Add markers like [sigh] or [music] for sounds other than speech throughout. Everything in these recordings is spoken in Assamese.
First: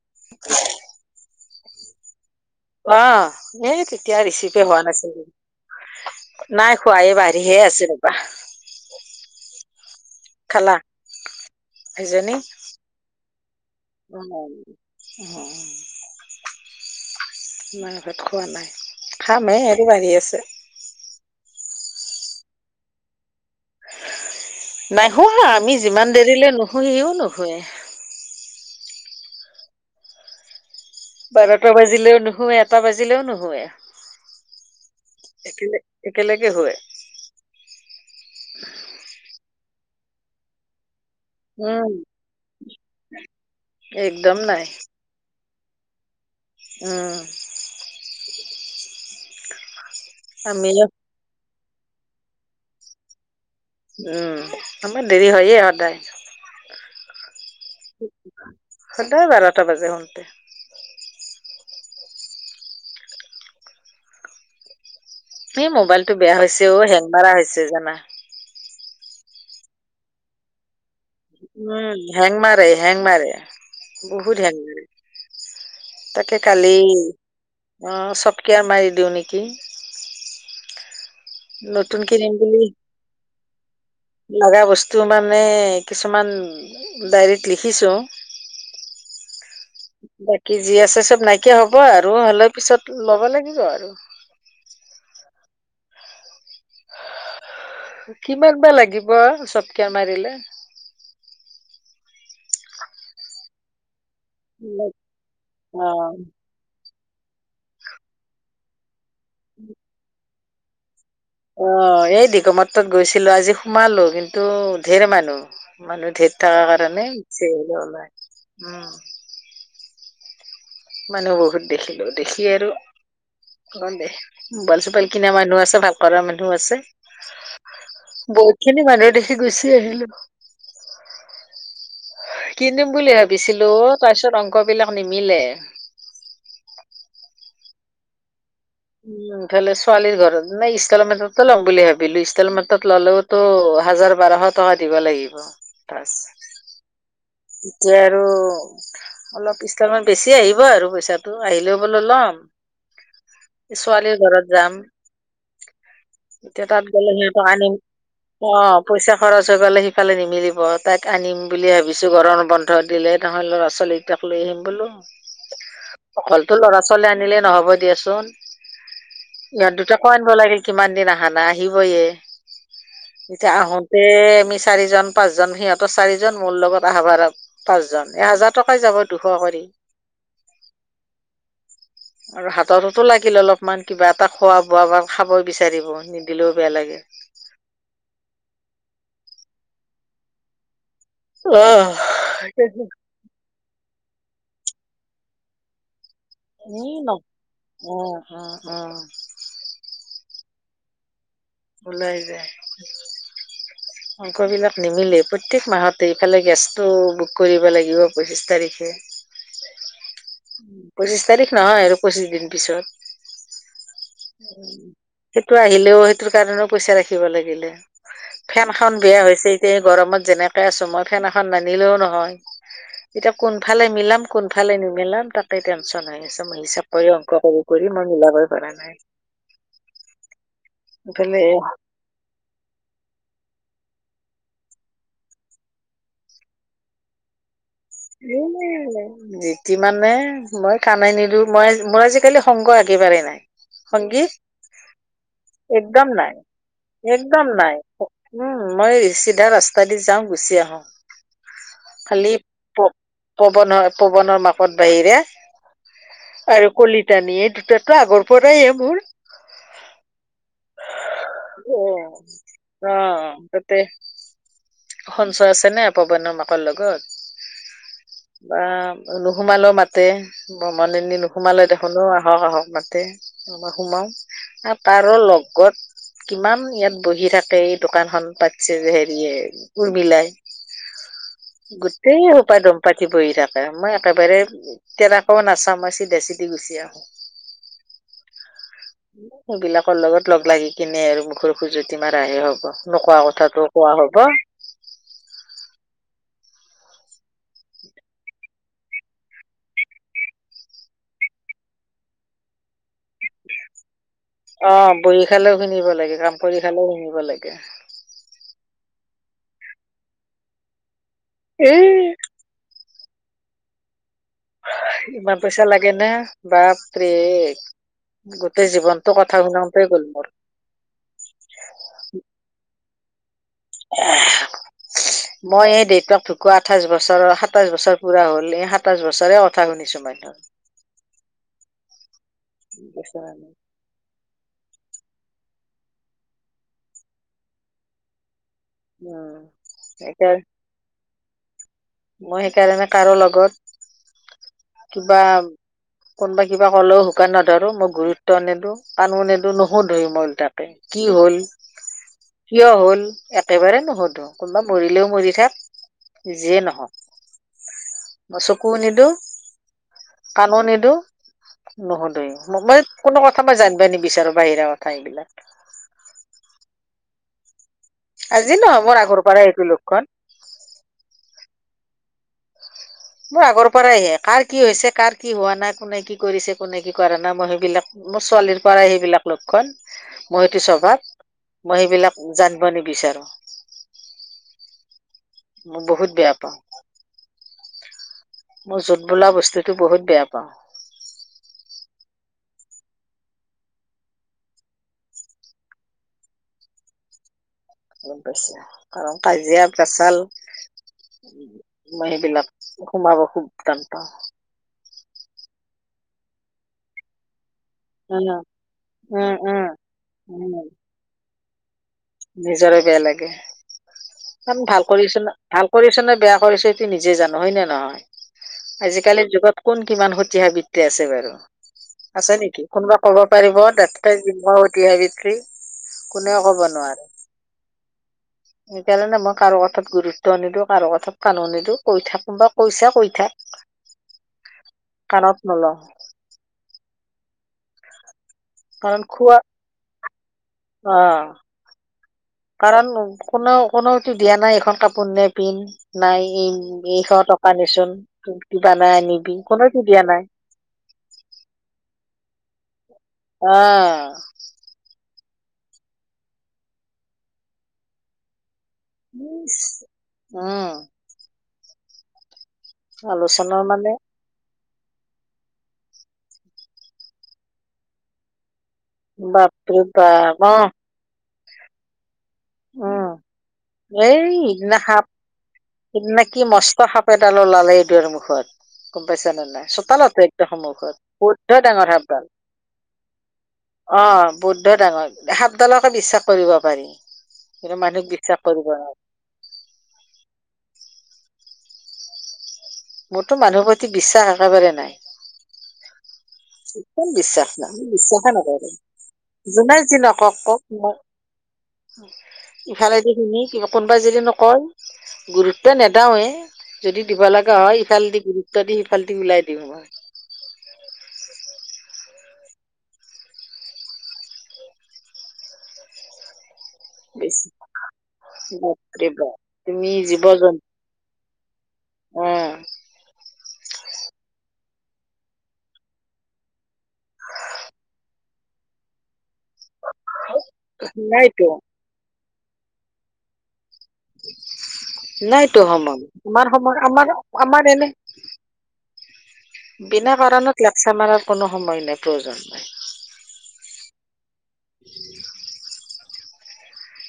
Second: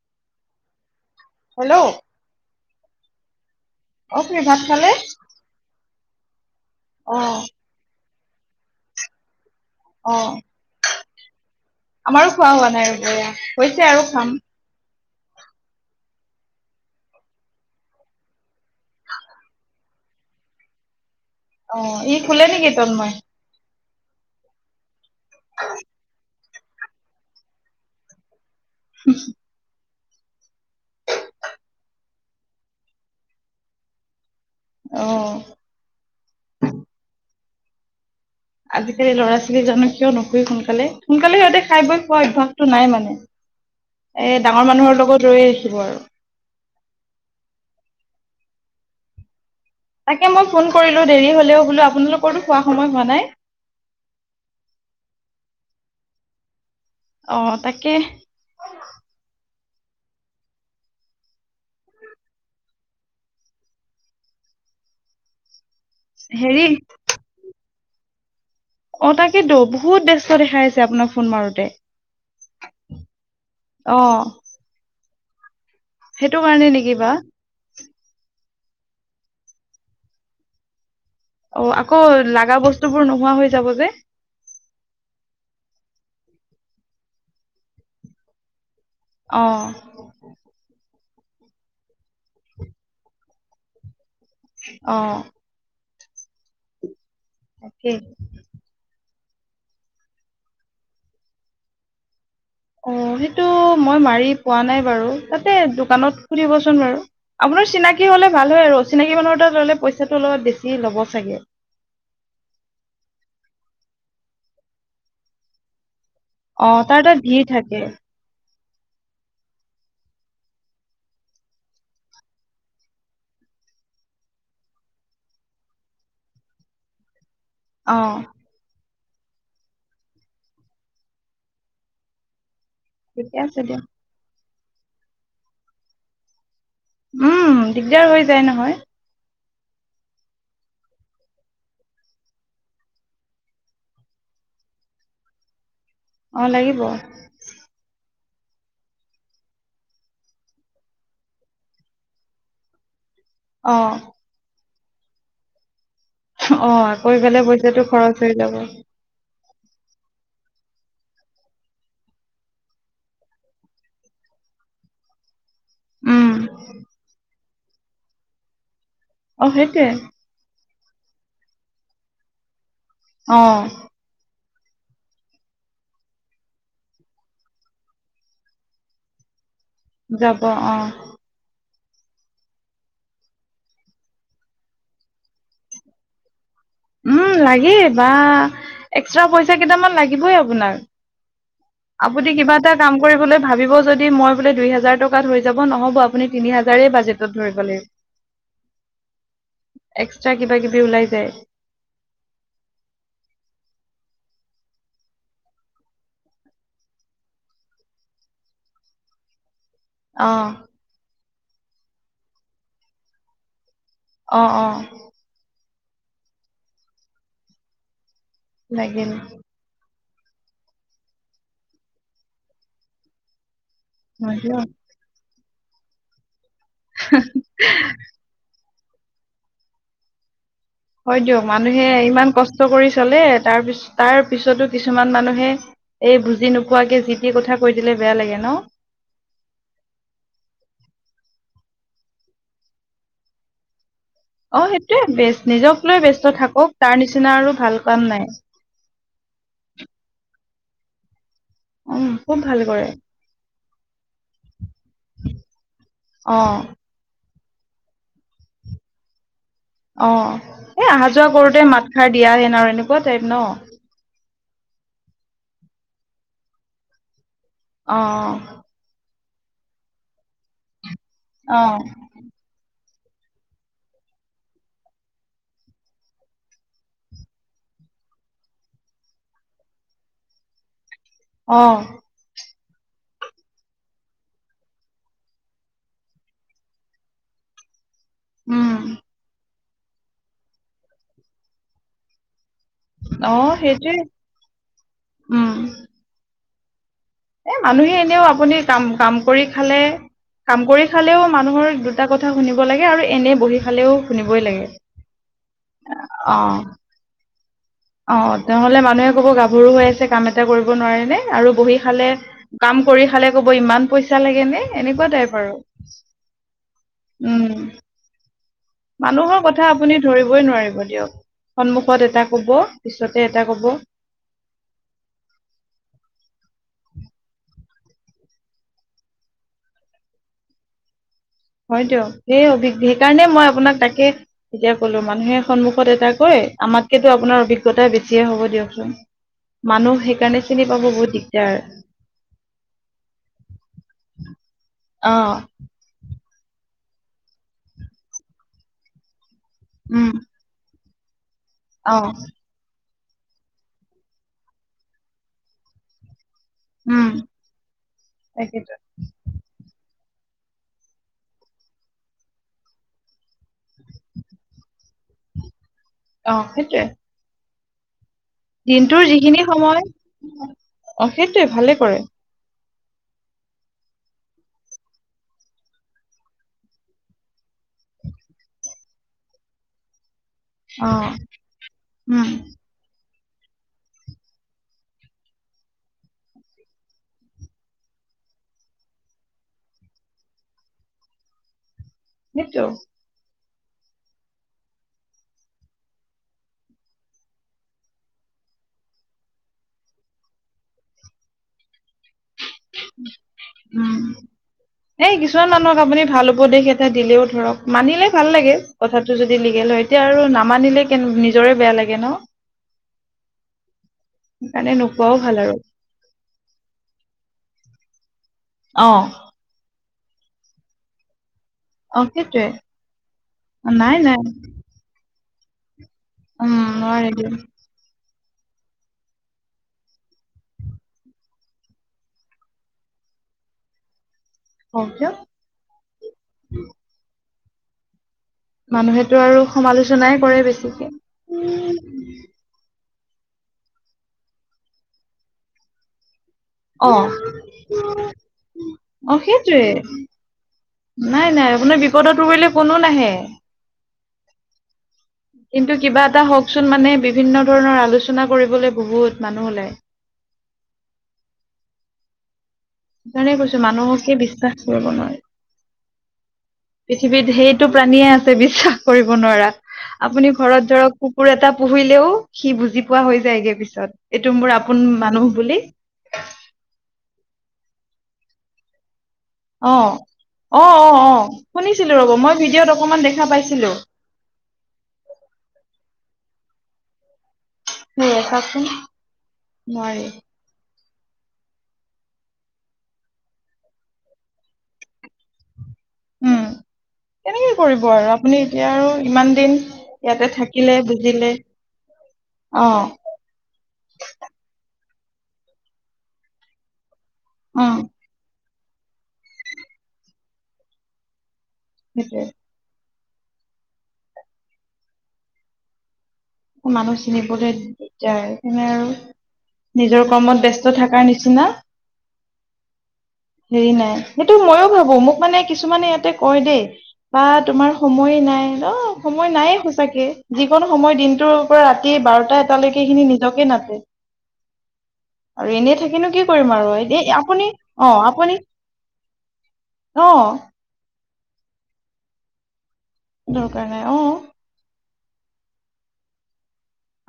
[inaudible] হেল্ল'! অঁ এই তেতিয়া খুৰী ভাত ৰিচিপে হোৱা খালে? নাছিল। নাই খোৱা অ এই বাঢ়িহে আছে ৰবা। অঁ। খালা? আমাৰো এজনী খোৱা হোৱা নাই ৰবা এয়া হৈছে আৰু খাম। উম আমাৰ ঘৰত খোৱা নাই। খামহে ইয়াটো বাঢ়ি আছে। অঁ, ই শুলে নেকি তন্ময়ে? নাই শুৱা, আমি যিমান দেৰিলে নুশু সিও নুশুয়ে। নি [unintelligible] বাৰটা বাজিলেও নুশুৱে, এটা বাজিলেও নুশুৱে। অ একেলগ একেলগে হয়। আজিকালি ল'ৰা ছোৱালী জানো কিয় নুশুয়ে সোনকালে? সোনকালে সিহঁতে খাই উম বৈ খোৱা অভ্যাসটো নাই মানে। এ একদম ডাঙৰ মানুহৰ লগত ৰৈ [unintelligible] উ। তাকে মই ফোন আমি উম কৰিলো দেৰি হলেও বোলো আপোনালোকৰ তো শুৱা সময় হোৱা নাই। উম, আমাৰ দেৰি হয়য়ে সদায়। অ, তাকে। সদায় বাৰটা বাজে শুতে। এই মোবাইলটো বেয়া হৈছে হেৰি অ, হেং মাৰা হৈছে জানা। অ, তাকেতো বহুত ব্যস্ত দেখাই আহিছে আপোনাক। ফোন মাৰোতে উম হেং মাৰে, হেং মাৰে, অ বহুত হেং মাৰে। তাকে সেইটো কাৰণে কালি নেকি বা অ, চফ্টৱেৰ মাৰি দিওঁ নেকি? অ, আকৌ নতুন কিনিম লাগা বুলি বস্তু বোৰ নোহোৱা হৈ যাব যে। লগা বস্তু মানে, কিছুমান ডায়ৰিত লিখিছো। অঁ। কি জি আছে চব নাইকিয়া হ'ব আৰু হ'লেও পিছত ল'ব লাগিব আৰু। অ। [unintelligible] কিমান বা লাগিব চফ্টৱেৰ মাৰিলে? অ সেইটো মই মাৰি পোৱা নাই বাৰু তাতে অ দোকানত সুধিবচোন বাৰু। আপোনাৰ চিনাকি হ'লে ভাল হয় আৰু চিনাকি মানুহৰ তাত ল'লে, পইচাটো অলপ বেছি ল'ব চাগে? অ এই দিকমত্ৰত গৈছিলো আজি সোমালো কিন্তু ধেৰ মানুহ মানুহ অ', তাৰ তাত ভিৰ থাকে ধেৰ। [inaudible] মানে বহুত দেখিলো দেখি আৰু। [unintelligible] মোবাইল-চোবাইল কিনা মানুহ আছে, ভালকৰা মানুহ আছে। অ। বহুত খিনি মানুহ দেখি গুচি আহিলো। কিনিম বুলি ঠিকে আছে ভাবিছিলো দিয়ক। অ, তাৰ পিছত অংক বিলাক নিমিলে। উম দিগদাৰ হৈ যায় নহয়। উম ইফালে ছোৱালীৰ ঘৰত নে ইনষ্টলমেন্টো ল'ম বুলি ভাবিলো, ইনষ্টলমেন্টত ল'লেওতো হাজাৰ বাৰশ। টকা দিব লাগিব [unintelligible] অঁ লাগিব। যে আৰু। অলপ ইনষ্টলমেণ্ট বেছি আহিব আৰু পইচাটো, আহিলেও বোলো ল'ম। অ', ছোৱালীৰ ঘৰত যাম। এতিয়া তাত আকৌ গ'লে ইফালে সিহতক আনিম। পইচাটো খৰচ হৈ যাব পইচা খৰচ হৈ গ'লে সিফালে নিমিলিব তাইক আনিম বুলি ভাবি। কিছু গৰম বন্ধ দিলে ল'ৰা ছোৱালীকটাক লৈ আহিম বোলো উম। অলতো ল'ৰা ছ। আনিলে নহব দিয়াচোন অ', ইহঁত সেইটোৱে দুটা [unintelligible] কিমান দিন আহা নাই, আহিবয়ে এতিয়া অ', আহোন। এ আমি চাৰিজন পাঁচজন সিহঁতৰ চাৰিজন মোৰ লগত। বা বাৰ পাঁচজন, এহেজাৰ টকাই যাব দুশ কৰি। যাব অঁ। আৰু হাতততো লাগিল অলপমান কিবা এটা খোৱা বোৱা বা খাব বিচাৰিব নিদিলেও বেয়া লাগে। উম লাগেই বা এক্সট্ৰা পইচা কেইটামান লাগিবই আপোনাক। অ', আপুনি কিবা এটা কাম কৰিবলৈ ভাবিব যদি মই বোলে দুই হাজাৰ টকাত হৈ যাব নহ'ব, - উম ন, উম উম উম। এক্সট্ৰা কিবা কিবি ওলাই যায়। ওলাই যায়। অংকবিলাক নিমিলে প্ৰত্যেক মাহতে, ইফালে গেছটো বুক কৰিব লাগিব পঁচিশ তাৰিখে। অঁ। পঁচিছ তাৰিখ নহয় আৰু পঁচিছ দিন পিছত। অ অ সেইটো আহিলেও, সেইটোৰ কাৰণেও পইচা ৰাখিব লাগিলে। ফেনখন লাগিল বেয়া হৈছে। এতিয়া গৰমত যেনেকে আছো মই ফেন এখন নানিলেওঁ নহয়। এতিয়া কোনফালে মিলাম হয় দিয়ক কোনফালে নিমিলাম তাতে টেনশন হৈ আছে। মই হিচাপ- কৰি, অংক কৰি কৰি মই মিলাবই পৰা নাই। হয় এইফালে দিয়ক, মানুহে ইমান কষ্ট কৰি চলে তাৰপিছ তাৰ পিছতো কিছুমান মানুহে- এই বুজি নোপোৱাকে যি তি কথা- কৈ দিলে বেয়া- লাগে ন এই- ইমানে মই কানাই নিলো, মই মই আজিকালি সংগ একেবাৰে বাৰেই নাই সংগী। অঁ সেইটোৱে বেষ্ট। নিজক লৈ একদম ব্যস্ত নাই থাকক, তাৰ নিচিনা একদম আৰু নাই। ভাল কাম নাই। উম, মই চিধা ৰাস্তা দি যাওঁ, গুচি আহো। উম খুব খালি- ভাল প কৰে পৱনৰ পৱনৰ মাকত বাহিৰে অ আৰু কলিত- নি এই দুটাতো আগৰ পৰাই মোৰ। অঁ এই অহা যোৱা কৰোতে অ মাত খাৰ দিয়াহে ন আৰু এনেকুৱা টাইপ ন। তাতে সঞ্চয় আছেনে পৱনৰ মাকৰ লগত? অঁ। বা নোসোমালেওঁ মাতে, ব্ৰমণিনী নোসোমালে অ', দেখোনোওঁ আহক আহক মাতে। তাৰপা সোমাওঁ আৰু লগত- কিমান ইয়াত বহি থাকে, এই দোকানখন পাটিছে হেৰিয়ে! উৰ্মিলাই, অ', গোটেই সোপা দম পাতি বহি থাকে। মই একেবাৰে- তেতিয়া আকৌ নাচাওঁ, মই চিধা চিধি গুচি আহোঁ। [unintelligible] উম, এইবিলাকৰ লগত লগ লাগি কিনে আৰু মুখৰ খুজুৱতি মাৰাহে হ'ব। নোকোৱা অঁ কথাটো কোৱা সেইটোৱে হব উম। এ মানুহে এনেওঁ আপুনি কাম কাম কৰি খালে, কাম কৰি খালেওঁ মানুহৰ দুটা কথা- কথা শুনিব লাগে আৰু এনে বহি খালেও শুনিবই লাগে অ বহি খালেও শুনিব লাগে কাম কৰি অঁ। খালেও [unintelligible] অঁ নহ'লে মানুহে কব গাভৰু হৈ আছে কাম এটা কৰিব নোৱাৰে নে আৰু এ বহি খালে- কাম কৰি খালে ক'ব, ইমান পইচা লাগেনে? ইমান পইচা লাগে নে বাপৰে! উম, গোটেই জীৱন- মানুহৰ কথা আপুনি ধৰিবই নোৱাৰিব দিয়ক সন্মুখত এটা কব পিছতে এটা কব। [unintelligible] [inaudible] মই এই দেউতাক ঢকুৱা আঠাইছ বছৰৰ, সাতাইছ বছৰ পুৰা হ'ল এই। সাতাইছ বছৰে কথা শুনিছো মানুহ- [inaudible] হয় দিয়ক সেই অভি সেইকাৰণে মই আপোনাক তাকে তেতিয়া কলো মানুহে সন্মুখত এটা কয় আমাতকেতো আপোনাৰ অভিজ্ঞতা বেছিয়ে হ'ব দিয়ক উম মানুহ এতিয়া সেইকাৰণে চিনি পাব বহুত দিগদাৰ মই সেইকাৰণে কাৰো লগত অ কিবা কোনোবা কিবা কলেও হুকাৰ নধৰো মই গুৰুত্ব নিদো কাণো নিদো নুহু বহুত উম ধৰিমল তাকে কি হ'ল অ কিয় হ'ল একেবাৰে নুশুধো কোনোবা মৰিলেও মৰি থাক যিয়ে নহ উম তাকেইতো কানো নিদো নুহুদেই মই কোনো কথা মই জানিব নিবিচাৰো বাহিৰা কথা এইবিলাক অ সেইটোৱে আজি নহয় মোৰ দিনটোৰ আগৰ যিখিনি পৰাই এইটো সময় লক্ষণ অ সেইটোৱে ভালে কৰে মোৰ আগৰ পৰাই হে কাৰ কি হৈছে কাৰ কি হোৱা নাই কোনে কি কৰিছে কোনে কি কৰা নাই মই সেইবিলাক মোৰ ছোৱালীৰ পৰাই সেইবিলাক লক্ষণ মই সেইটো অ স্বভাৱ মই সেইবিলাক উম জানিব নিবিচাৰো মই বহুত বেয়া পাওঁ মই য'ত বোলা বস্তুটো বহুত বেয়া পাওঁ সেইটো গম পাইছা কাৰণ কাজিয়া পেচাল মই সেইবিলাক সোমাব খুব টান পাওঁ এই কিছুমান মানুহক আপুনি ভাল উপদেশ এটা দিলেও ধৰক মানিলে ভাল উম লাগে কথাটো উম যদি উম লিগেল হয় এতিয়া আৰু উম নামানিলে কে নিজৰে বেয়া লাগে ন নিজৰে বেয়া লাগে কাৰণ সেইকাৰণে ভাল নোকোৱাও কৰিছো ন আৰু ভাল কৰিছনে বেয়া কৰিছনে সেইটো নিজে জানো হয় নে নহয় অ', আজিকালি যুগত কোন কিমান সতি সাবিত্ৰী আছে বাৰু অ', আছে সেইটোৱে নেকি কোনোবা ক'ব পাৰিব নাই নাই তাতকে কোনেও কব নোৱাৰে [inaudible] সেইকাৰণে মই কাৰো কথাত গুৰুত্ব নিদিওঁ কাৰো কথাত কানো নিদিওঁ কৈ থাক কোন বা কৈছা কৈ থাক [inaudible] দিয়ক কাণত নল‌ও কাৰণ মানুহেটো খোৱা আৰু সমালোচনাই কৰে বেছিকে অ কাৰণ কোনেও কোনওতো দিয়া নাই এইখন কাপোৰ নি পিন্ধ নাই ই অ', এইশ টকা নিচোন কিবা নাই অ', আনিবি সেইটোৱে কোনেওতো দিয়া নাই নাই নাই আপোনাৰ বিপদত পৰিলে কোনো নাহে অ কিন্তু কিবা এটা হওকচোন মানে বিভিন্ন ধৰণৰ আলোচনা কৰিবলৈ বহুত মানুহ ওলাই উম সেইকাৰণে আলোচনা কৈছো মানে মানুহকে বিশ্বাস কৰিব নোৱাৰে পৃথিৱীত সেইটো প্ৰাণীয়ে আছে বিশ্বাস কৰিব নোৱাৰা বাপৰে আপুনি বাপ অ ঘৰত ধৰক কুকুৰ এটা পুহিলেও সি বুজি পোৱা উম হৈ যায়গে পিছত এইটো মোৰ আপোন মানুহ বুলি সেইদিনা কি মস্ত সাপ এডাল ওলালে এই দুৱাৰ মুখত গম পাইছা নাই অ চোতালতে একদম অ অ সন্মুখত অ বৌদ্ধ শুনিছিলো ডাঙৰ ৰ'ব সাপডাল মই ভিডিঅ'ত অকমান দেখা পাইছিলো অ বৌদ্ধ ডাঙৰ সাপডালকে বিশ্বাস কৰিব পাৰি কিন্তু মানুহক সেয়া বিশ্বাস চাওকচোন কৰিব নোৱাৰি মোৰতো মানুহৰ প্ৰতি বিশ্বাস একেবাৰে নাই উম কোন তেনেকে বিশ্বাস নাই কৰিব মোক আৰু বিশ্বাসে আপুনি এতিয়া নকৰে আৰু ইমান দিন যোনে যি ইয়াতে নকওক কওক থাকিলে মই বুজিলে অ ইফালেদি শিনি কিবা কোনোবাই যদি নকয় গুৰুত্ব নেদাওয়ে যদি দিব লগা উম হয় ইফালেদি গুৰুত্ব দি সিফালেদি ওলাই দিও মই সেইটোৱে মানুহ বেছি চিনিবলৈ দিগদাৰ সেনে আৰু বাপৰে বাপ তুমি নিজৰ জীৱ কৰ্মত জন্তু ব্যস্ত থকাৰ নিচিনা অ হেৰি নাই সেইটো মইয়ো ভাবো মোক মানে কিছুমানে ইয়াতে কয় দেই বা তোমাৰ সময় নাই ন সময় নায়েই সু তাকে যিকন সময় দিনটোৰ নাইতো পৰা ৰাতি বাৰটা এটালৈকে এইখিনি নিজকে নাতে আৰু নাইতো এনেই সময় থাকিনো কি কৰিম আমাৰ আৰু সময় এ আমাৰ আপুনি আমাৰে অ আপুনি অ বিনা কাৰণত ক্লাপছা মাৰাৰ কোনো সময় নাই প্ৰয়োজন নাই দৰকাৰ নাই অ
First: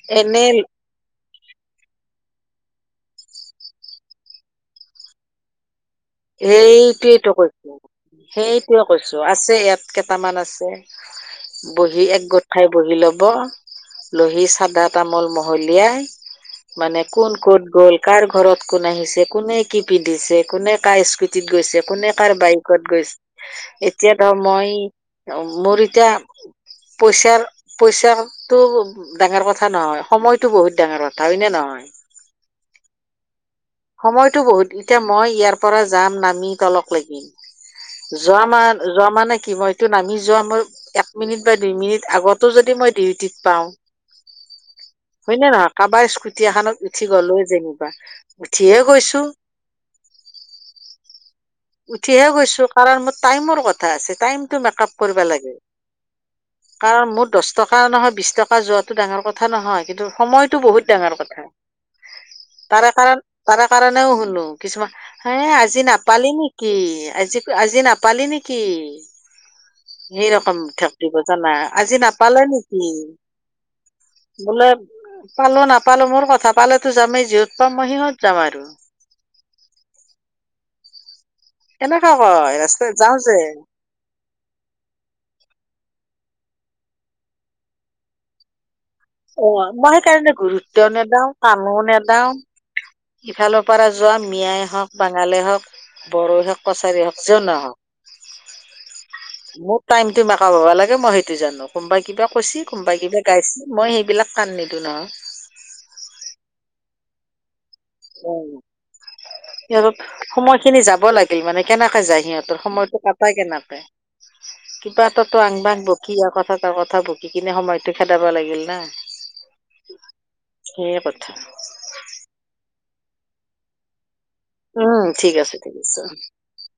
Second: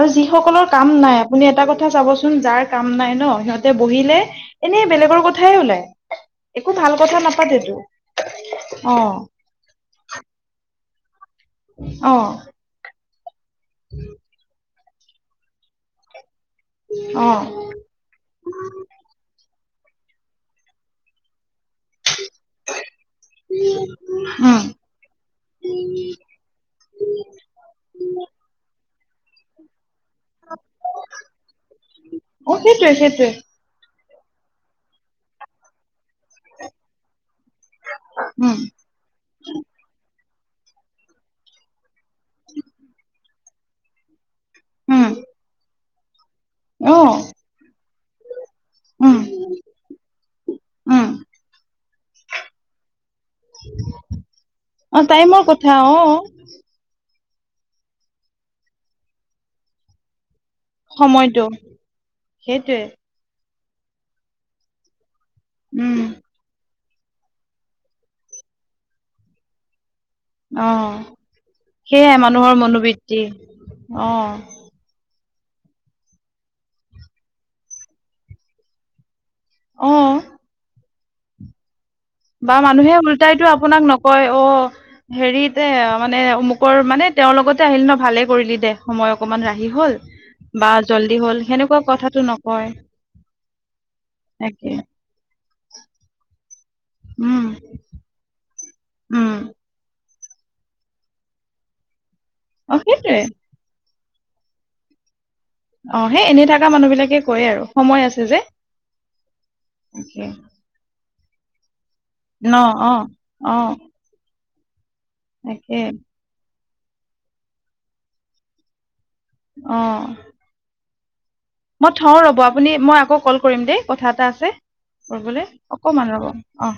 আৰু যি এনে সকলৰ কাম নাই আপুনি এটা কথা চাব চোন যাৰ কাম নাই ন সিহঁতে বহিলে এনেই বেলেগৰ কথাই ওলায় সেইটোৱেটো কৈছো সেইটোৱে অ কৈছো আছে ইয়াত কেইটামান আছে বহি একগোট খাই বহি লব উম মলি চাদা এটা মল মহলিয়াই মানে অ কোন কত গল কাৰ ঘৰত কোন আহিছে কোনে কি পিন্ধিছে কোনে কাৰ স্কুটিত গৈছে কোনে কাৰ বাইকত গৈছে এতিয়া ধৰ উম মই মোৰ এতিয়া পইছাৰ পইছাটো ডাঙৰ কথা নহয় সময়তো বহুত ডাঙৰ কথা হয় নে নহয় অ সেইটোৱে সেইটোৱে সময়তো বহুত এতিয়া মই ইয়াৰ পৰা যাম নামি তলক লাগিম যোৱা উম মাহত যোৱা মানে কি মই এইটো নামি যোৱা মই এক মিনিট বা দুই মিনিট আগতো যদি মই ডিউটিত পাও উম হয় নে নহয় কাৰোবাৰ স্কুটি এখনত অ উঠি গলোৱে জানিবা উঠিয়ে উম গৈছো উম উঠিহে গৈছো কাৰণ মোৰ টাইমৰ কথা আছে টাইমটো মেকআপ অ কৰিব টাইমৰ লাগে কথা অ কাৰণ মোৰ দহ টকা নহয় বিশ টকা যোৱাতো ডাঙৰ কথা নহয় কিন্তু সময়তো বহুত ডাঙৰ সময়টো কথা সেইটোৱে তাৰে কাৰণ তাৰে কাৰণেও শুনো কিছুমান হে আজি উম নাপালি নেকি কি আজি আজি নাপালি নেকি সেই ৰকম অ থাক দিব জানা আজি সেয়াই নাপালে মানুহৰ নেকি মনোবৃত্তি অ বোলে পালো নাপালো মোৰ কথা পালেতো যামেই যিহত পাম মই সিহঁত যাম আৰু অ এনেকোৱা আক বা মানুহে উল্টাইতো আপোনাক ন কয় অ হেৰি দে মানে অমুকৰ মানে তেওঁৰ লগতে আহিলি ন ভালে কৰিলি দে সময় অকমান অ ৰাহি মই হল সেইকাৰণে বা গুৰুত্ব জল্দি নেদাও হ'ল কামো সেনেকুৱা নেদাও কথাটো নকয়। ইফালৰ পৰা যোৱা মিয়াই তাকে হওক, বাঙালেই হওক, বড়ো হওক কছাৰী হওক যোন উম নহওক উম মোৰ টাইম টাইমটো মেকাপ হব লাগে মই সেইটো জানো কোনোবাই কিবা কৈছে অ কোনোবাই সেইটোৱে কিবা গাইছে মই সেইবিলাক কাণ নিদো নহয়। অ সেই এনেই থকা মানুহ বিলাকে কয় আৰু। সময় আছে অ যে সিহঁতৰ তাকে সময় খিনি যাব লাগিল মানে কেনেকে যায় ন সিহঁতৰ অ সময়তো কাটাই অ কেনেকে কিবা এটাতো আং তাকে বাং বকি যাবই যা‌ তা কথা বকি কিনে সময়তো খেদাব লাগিল না অ সেয়ে কথা। মই থওঁ ৰব আপুনি মই আকৌ কল কৰিম দেই কথা এটা আছে। উম ঠিক কবলে আছে ঠিক আছে অকমান ৰ'ব অ।